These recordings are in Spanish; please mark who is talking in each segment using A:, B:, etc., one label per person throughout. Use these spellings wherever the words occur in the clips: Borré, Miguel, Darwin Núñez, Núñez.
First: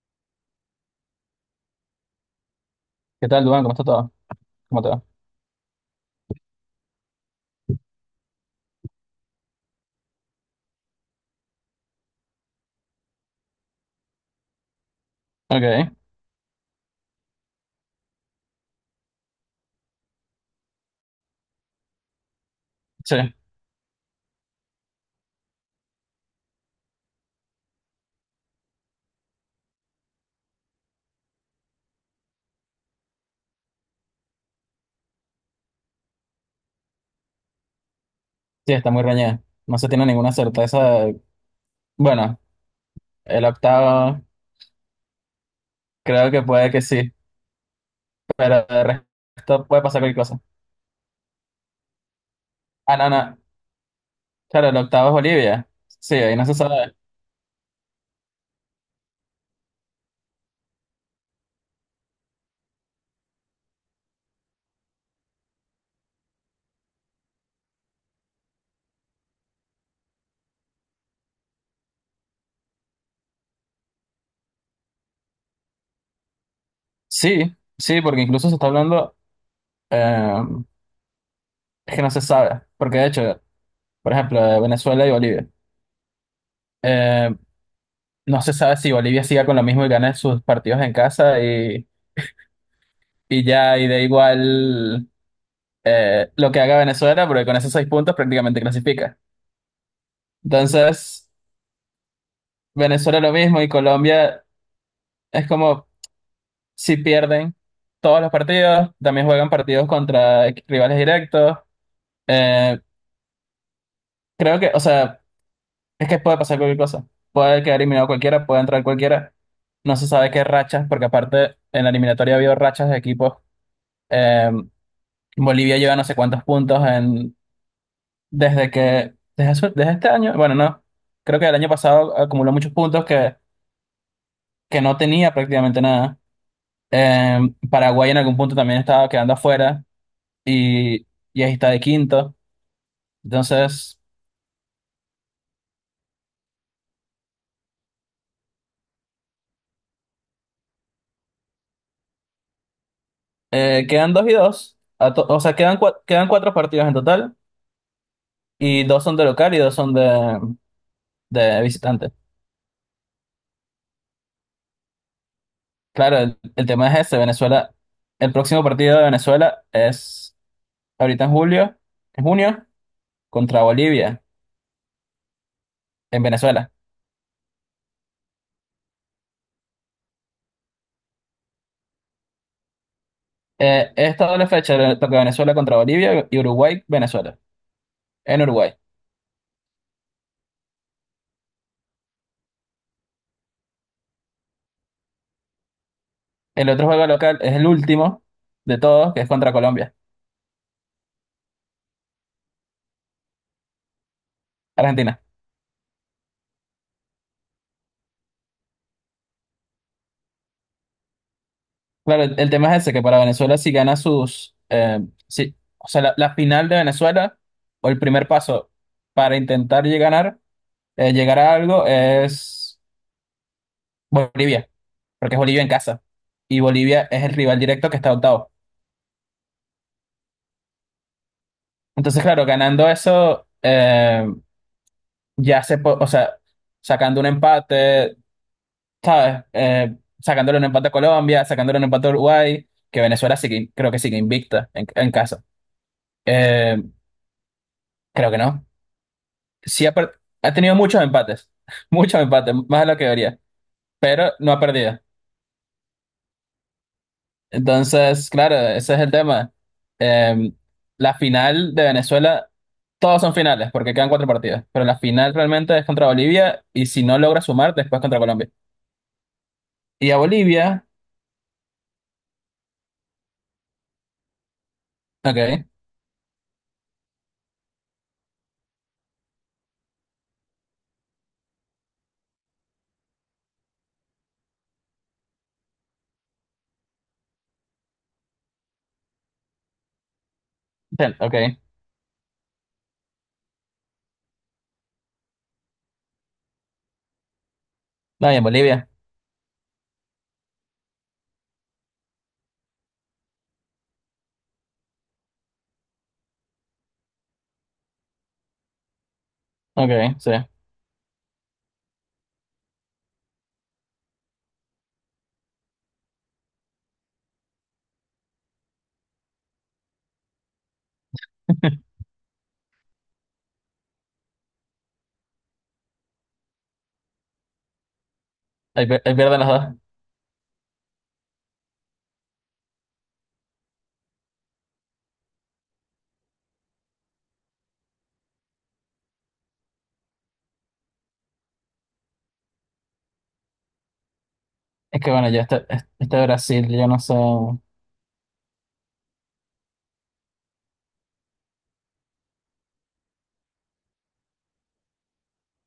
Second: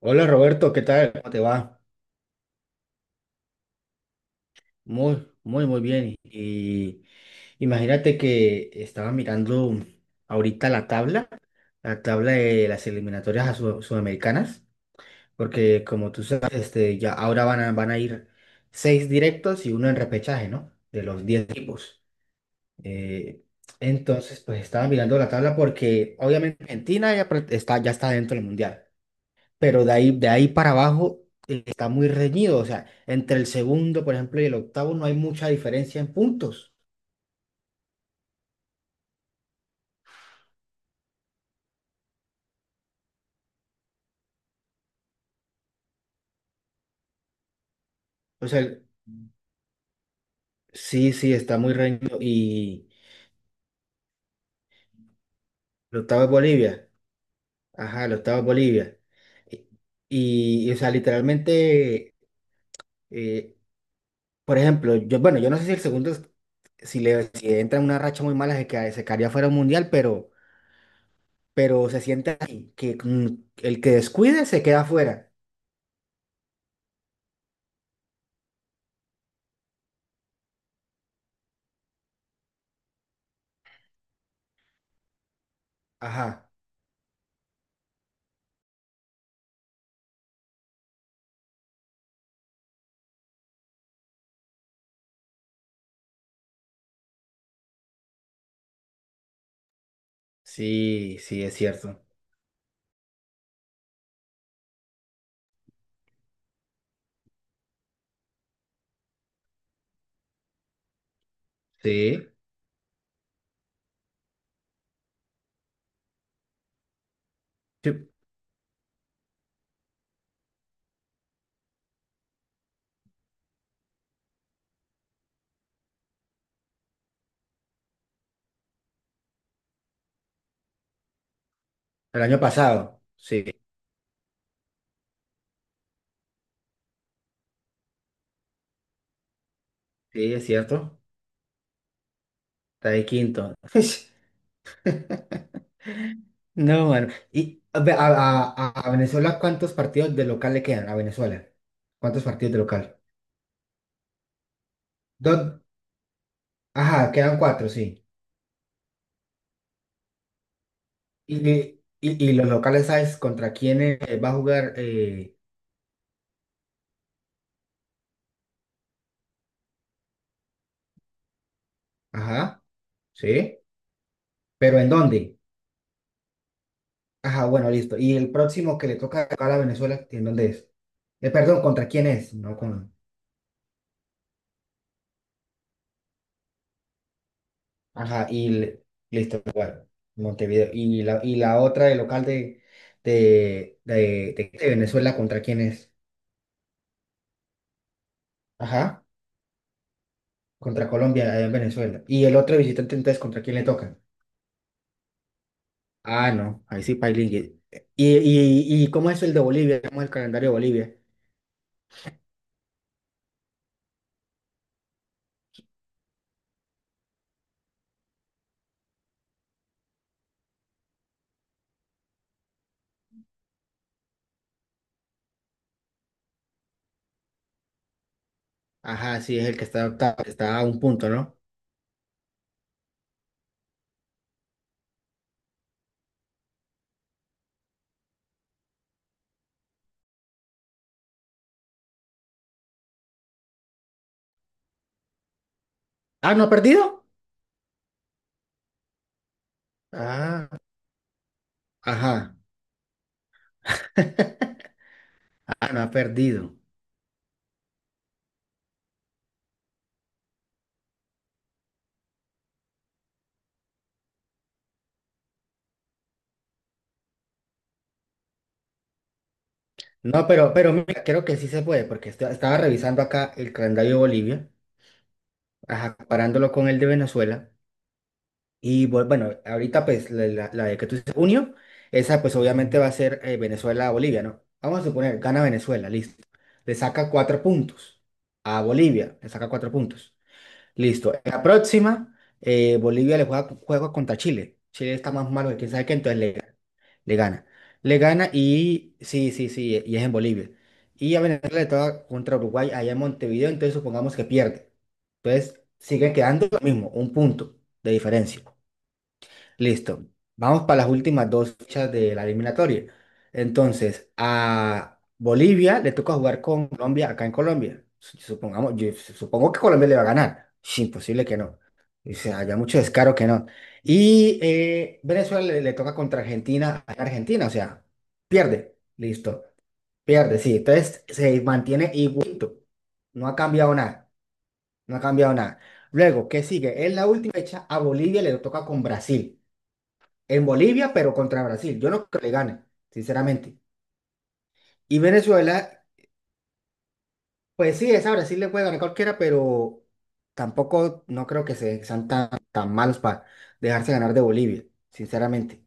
A: Hola Roberto, ¿qué tal? ¿Cómo te va?
B: ¿Qué tal, Duan? ¿Cómo está todo? ¿Cómo te va?
A: Muy bien. Y imagínate que estaba mirando ahorita la tabla de las eliminatorias a sudamericanas, porque
B: Ok,
A: como tú sabes, este, ya ahora van a ir seis directos y uno en repechaje, ¿no? De los diez equipos.
B: sí,
A: Eh, entonces, pues estaba mirando la tabla porque obviamente Argentina ya, ya está dentro del mundial. Pero de ahí para abajo está muy reñido. O sea, entre el segundo, por ejemplo, y el octavo no hay mucha diferencia en puntos.
B: sí, está muy reñida. No se tiene ninguna certeza. Bueno, el octavo creo que puede que sí,
A: O sea,
B: pero
A: el-
B: de resto puede pasar cualquier cosa.
A: sí, sí, está muy reñido. Y
B: Ah, no, no, claro, el octavo es Bolivia.
A: el
B: Sí,
A: octavo es
B: ahí no se
A: Bolivia.
B: sabe.
A: Ajá, el octavo es Bolivia. O sea, literalmente, eh, por ejemplo, yo, bueno, yo no sé si el segundo, si le si entra en una racha muy mala, se quedaría fuera del mundial, pero se siente así, que el que descuide se queda fuera.
B: Sí, sí, porque incluso se está hablando eh, es que no se sabe, porque de hecho, por ejemplo, de Venezuela y Bolivia.
A: Ajá,
B: eh, no se sabe si Bolivia siga con lo mismo y gane sus partidos en casa y ya, y da igual lo que haga Venezuela, porque con esos seis puntos prácticamente clasifica.
A: sí,
B: Entonces,
A: sí, es cierto.
B: Venezuela lo mismo y Colombia es como si pierden todos los partidos, también juegan partidos contra rivales directos.
A: Sí,
B: Eh, Creo que, o sea, es que puede pasar cualquier cosa. Puede quedar
A: sí,
B: eliminado cualquiera, puede entrar cualquiera. No se sabe qué rachas, porque aparte en la eliminatoria ha habido rachas de equipos. Eh, Bolivia lleva no sé cuántos puntos en, desde que, desde, su- desde este año, bueno, no. Creo que el año pasado
A: el año
B: acumuló muchos
A: pasado.
B: puntos que
A: Sí,
B: que no tenía prácticamente nada. Eh, Paraguay en algún punto también estaba quedando afuera
A: sí, es cierto.
B: y, y ahí está de quinto.
A: Está de quinto.
B: Entonces,
A: No, mano. ¿Y a, ve- a Venezuela cuántos partidos de local le quedan a Venezuela? ¿Cuántos partidos de local?
B: quedan dos y dos. O sea,
A: Dos.
B: quedan cuatro partidos en
A: Ajá,
B: total
A: quedan cuatro, sí.
B: y dos son de local y dos son de,
A: Y,
B: de visitante.
A: y, y los locales, ¿sabes contra quién va a jugar?
B: Claro, el tema es ese, Venezuela. El próximo partido de Venezuela es ahorita en julio, en
A: Ajá,
B: junio,
A: sí.
B: contra Bolivia,
A: ¿Pero en dónde?
B: en Venezuela.
A: Ajá, bueno, listo. ¿Y el próximo que le toca local a Venezuela, en dónde es? Perdón, ¿contra quién es? No, con...
B: Esta doble fecha le toca Venezuela contra Bolivia y Uruguay, Venezuela,
A: Ajá,
B: en Uruguay.
A: listo, igual, Montevideo. Y la otra, el local de, de, de Venezuela, ¿contra quién es?
B: El otro juego local es el último de
A: Ajá,
B: todos, que es contra Colombia,
A: contra Colombia, allá en Venezuela. Y el otro visitante, entonces, ¿contra quién le toca?
B: Argentina.
A: Ah, no, ahí sí, Pailín. ¿Y cómo es el de Bolivia? ¿Cómo es el calendario de Bolivia?
B: Claro, el tema es ese, que para Venezuela si gana sus... o sea, la final de Venezuela, o el primer paso para intentar llegar, a ganar, llegar a algo es Bolivia, porque es Bolivia en casa. Y Bolivia es el rival directo que está octavo.
A: Ajá, sí, es el que está octavo, que está a un punto, ¿no?
B: Entonces, claro, ganando eso, o sea, sacando un empate, ¿sabes? Sacándole un empate a Colombia, sacándole un empate a Uruguay, que Venezuela sí que, creo que sigue invicta en casa.
A: Ah, ¿no ha
B: Eh,
A: perdido?
B: Creo que no. Sí ha, per-
A: Ah,
B: ha tenido muchos empates, muchos
A: ajá.
B: empates, más de lo que debería, pero no ha perdido.
A: Ah, no ha perdido.
B: Entonces, claro, ese es el tema. Eh, la final de Venezuela, todos son finales, porque quedan cuatro partidos, pero la final realmente es contra Bolivia y si no logra sumar, después contra Colombia. Y a
A: No, pero
B: Bolivia,
A: mira, creo que sí se puede, porque estaba revisando acá el calendario de Bolivia
B: ok,
A: ajá, parándolo con el de Venezuela. Y bueno, ahorita pues la de que tú dices, junio, esa pues obviamente va a ser Venezuela-Bolivia, ¿no? Vamos a suponer, gana Venezuela, listo. Le saca cuatro puntos a Bolivia, le saca cuatro puntos. Listo. En
B: ok,
A: la próxima, Bolivia juego contra Chile. Chile está más malo que quién sabe qué, entonces le gana. Le gana
B: no, y en Bolivia,
A: y sí, sí, sí, y es en Bolivia. Y a Venezuela le toca contra Uruguay allá en Montevideo, entonces supongamos que pierde. Entonces siguen quedando lo mismo, un punto de diferencia. Listo.
B: ok, sí.
A: Vamos para las últimas dos fechas de la eliminatoria. Entonces, a Bolivia le toca jugar con Colombia acá en Colombia. Su- Supongamos, yo supongo que Colombia le va a ganar. Es imposible que no. O sea, había mucho descaro que no. Y Venezuela le toca contra Argentina en Argentina. O sea, pierde.
B: Ahí pierden
A: Listo.
B: las dos.
A: Pierde, sí. Entonces se mantiene igualito. No ha cambiado nada. No ha cambiado nada. Luego, ¿qué sigue? En la última fecha, a Bolivia le toca con Brasil en Bolivia, pero contra Brasil. Yo no creo que le gane, sinceramente. Y
B: Es que bueno, ya este,
A: Venezuela,
B: este Brasil, yo no sé.
A: pues sí, esa Brasil le puede ganar cualquiera, pero tampoco no creo que sean tan malos para dejarse ganar de Bolivia, sinceramente.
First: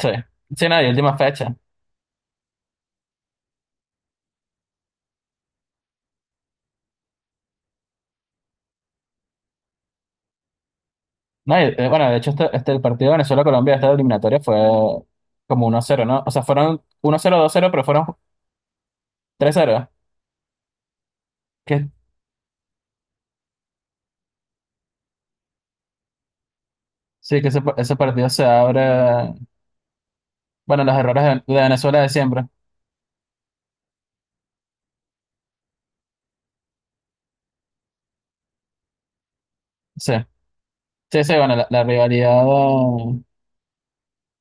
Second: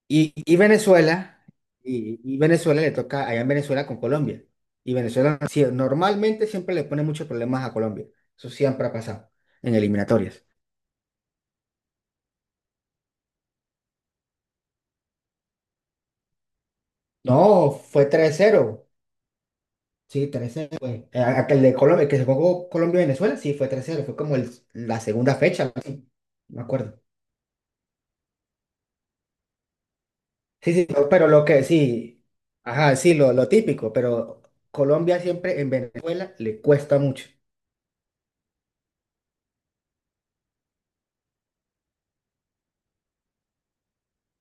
B: Sí,
A: Y, y
B: sí, nadie, última
A: Venezuela,
B: fecha.
A: y Venezuela le toca allá en Venezuela con Colombia. Y Venezuela sí, normalmente siempre le pone muchos problemas a Colombia. Eso siempre ha pasado en eliminatorias.
B: No, y, bueno, de hecho, este el partido de Venezuela-Colombia, esta eliminatoria fue como 1 cero, ¿no? O sea, fueron uno cero dos cero
A: No,
B: pero
A: fue
B: fueron
A: tres cero.
B: tres 0.
A: Sí, 3-0, güey. Aquel de
B: Que,
A: Colombia, el que se jugó Colombia-Venezuela, sí, fue 3-0, fue como la segunda fecha, algo así, me acuerdo.
B: sí, que ese partido se abre.
A: Sí,
B: Bueno,
A: sí,
B: los
A: no,
B: errores
A: pero lo
B: de
A: que
B: Venezuela de
A: sí,
B: siempre.
A: ajá, sí, lo típico, pero Colombia siempre en Venezuela le cuesta mucho.
B: Sí, sí, sí, bueno, la rivalidad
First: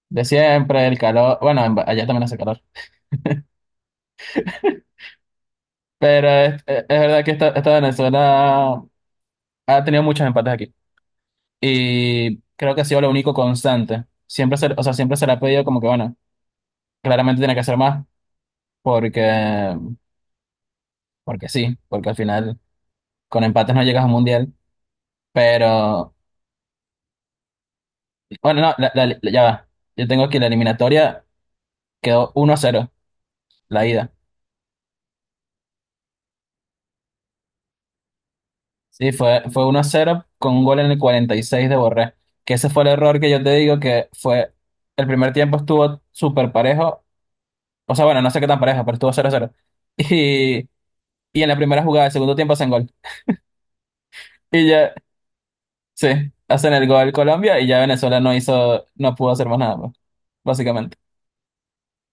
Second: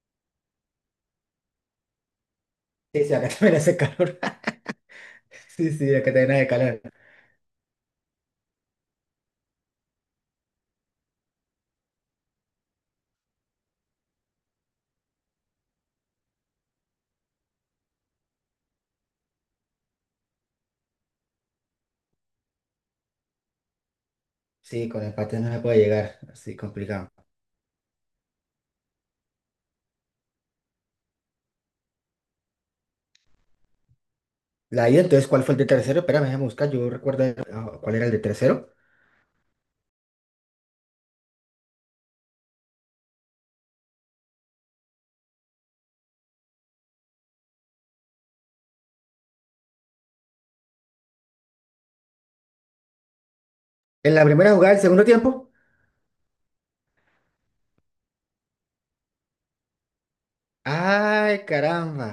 B: de siempre, el calor. Bueno, allá también hace calor.
A: Sí, sí, acá también hace calor. Sí, sí, acá
B: Pero
A: también hace
B: es,
A: calor.
B: es- es verdad que esta Venezuela ha tenido muchos empates aquí. Y creo que ha sido lo único constante. Siempre se, o sea, siempre se le ha pedido como que, bueno, claramente tiene que hacer más porque, porque sí, porque al final con empates no llegas a un mundial.
A: Sí, con empate no se puede
B: Pero,
A: llegar, así complicado.
B: bueno, no, ya va. Yo tengo aquí la eliminatoria, quedó 1-0 la ida.
A: La ida, entonces, ¿cuál fue el de tercero? Espérame, déjame buscar, yo recuerdo ah, cuál era el de tercero.
B: Sí, fue 1-0 con un gol en el 46 de Borré. Que ese fue el error que yo te digo que fue, el primer tiempo estuvo súper parejo. O sea, bueno, no sé qué tan parejo, pero estuvo 0-0. Y, y en la primera jugada del segundo tiempo hacen gol.
A: En la primera
B: Y
A: jugada del
B: ya.
A: segundo tiempo.
B: Sí, hacen el gol Colombia y ya Venezuela no hizo, no pudo hacer más nada, pues, básicamente.
A: Ay, caramba.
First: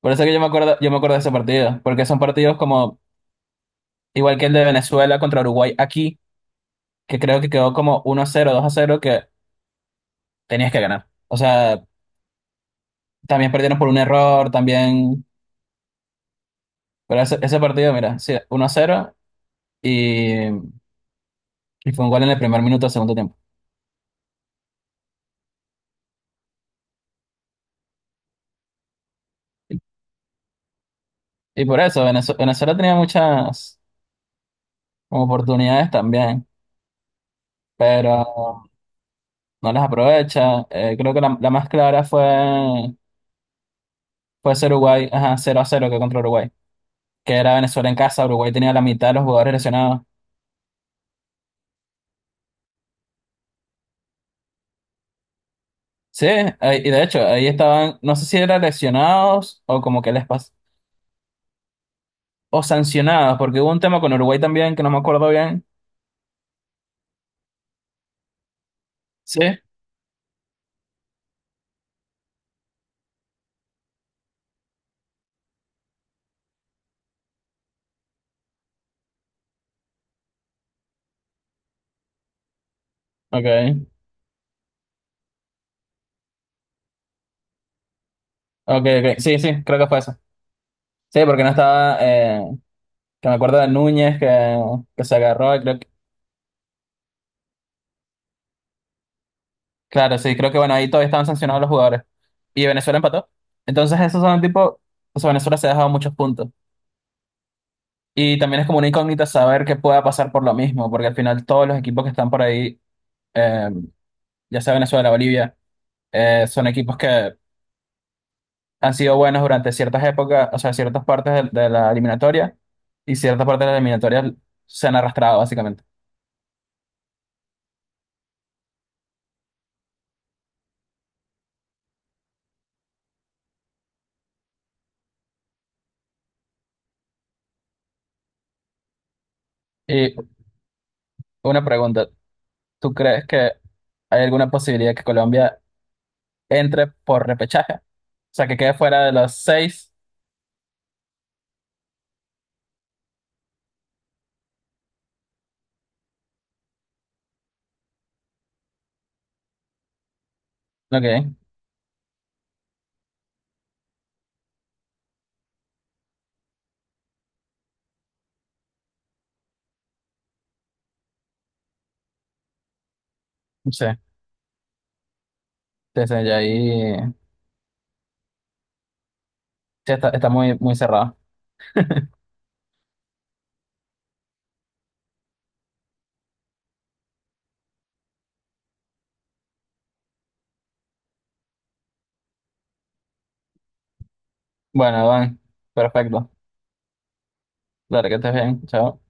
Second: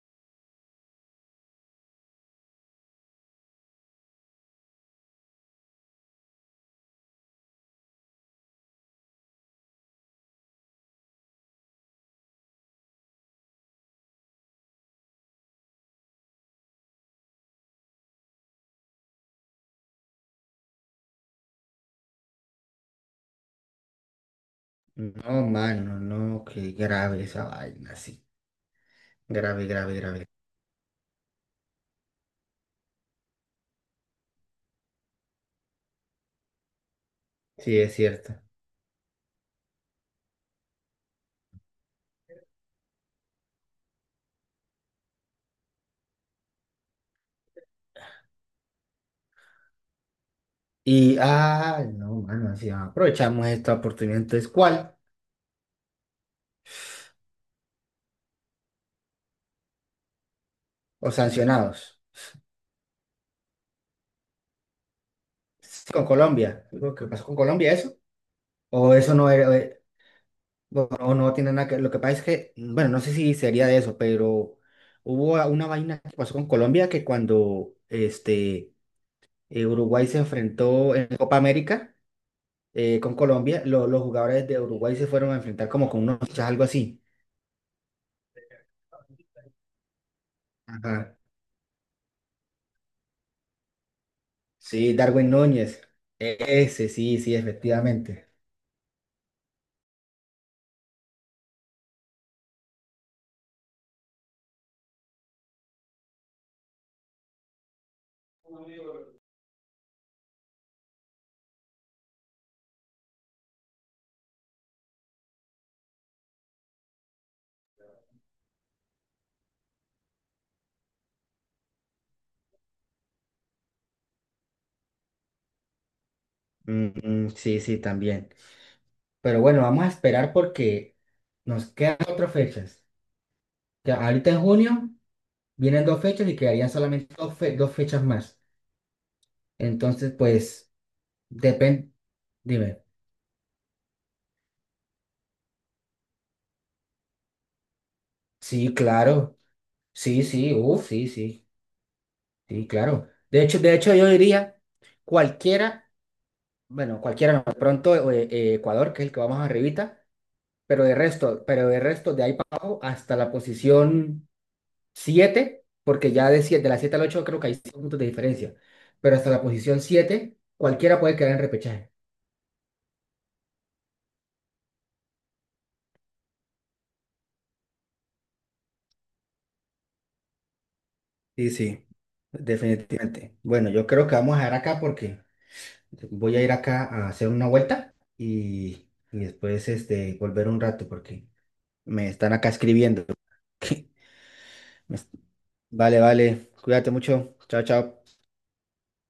B: Por eso que yo me acuerdo de ese partido, porque son partidos como, igual que el de Venezuela contra Uruguay aquí, que creo que quedó como 1-0, 2-0, que tenías que ganar. O sea, también perdieron por un error, también, pero ese partido, mira, sí, 1-0 y fue un gol en el primer minuto del segundo tiempo.
A: No, mano, no, qué grave esa vaina, sí. Grave,
B: Y,
A: grave, grave.
B: y por eso, Venezuela tenía muchas como oportunidades también,
A: Sí, es cierto.
B: pero... No las aprovecha. Creo que la más clara fue, ese Uruguay, ajá, 0-0 que contra Uruguay, que era Venezuela en casa. Uruguay tenía la mitad de los jugadores lesionados.
A: Y, ah, no, mano, así aprovechamos esta oportunidad. Entonces, ¿cuál?
B: Sí, y de hecho, ahí estaban, no sé si eran lesionados o como que les pasó,
A: ¿O sancionados?
B: o sancionados, porque hubo un tema con Uruguay también que no me acuerdo bien.
A: Sí, con Colombia. Digo, ¿qué pasó con Colombia eso? ¿O eso no
B: Sí,
A: era, o no tiene nada que... Lo que pasa es que, bueno, no sé si sería de eso, pero hubo una vaina que pasó con Colombia que cuando este, Uruguay se enfrentó en Copa América, con Colombia,
B: ok,
A: los jugadores de Uruguay se fueron a enfrentar como con unos fichas, algo así.
B: ok, ok, sí, sí, creo que fue eso.
A: Ajá.
B: Sí, porque no estaba, que me acuerdo de Núñez que,
A: Sí,
B: que se
A: Darwin
B: agarró, y creo.
A: Núñez. Ese, sí, sí, efectivamente.
B: Claro, sí, creo que bueno, ahí todavía estaban sancionados los jugadores. Y Venezuela empató. Entonces, esos son tipo, o sea, Venezuela se ha dejado muchos puntos. Y también es como una incógnita saber qué pueda pasar por lo mismo, porque al final todos los equipos que están por ahí, eh, ya sea Venezuela, Bolivia, son equipos que han sido buenos durante ciertas épocas, o sea, ciertas partes de la eliminatoria, y ciertas partes de la eliminatoria se han arrastrado, básicamente.
A: Mm, sí, sí, también. Pero bueno, vamos a esperar porque nos quedan otras fechas. Ya, ahorita en junio vienen dos fechas y quedarían solamente dos, dos fechas más. Entonces,
B: Y
A: pues,
B: una
A: depende.
B: pregunta,
A: Dime.
B: ¿tú crees que hay alguna posibilidad que Colombia entre por repechaje? O sea, que
A: Sí,
B: quede fuera de los
A: claro.
B: seis.
A: Sí, sí, uff, sí, sí. Sí, claro. De hecho, yo diría, cualquiera. Bueno, cualquiera, no. De pronto Ecuador, que es el que vamos arribita,
B: Ok,
A: pero de resto, de ahí para abajo hasta la posición 7 porque ya de la 7 al 8 creo que hay 5 puntos de diferencia, pero hasta la posición siete cualquiera puede quedar en repechaje.
B: sí, sí, sí, ya ahí sí, está muy, muy cerrado.
A: Sí, sí, definitivamente. Bueno, yo creo que vamos a dejar acá porque voy a ir acá a hacer una vuelta y después este, volver un rato porque me están acá escribiendo. Me-
B: Bueno, Iván,
A: Vale,
B: perfecto.
A: vale, cuídate mucho. Chao, chao.
B: Claro que estés bien, chao.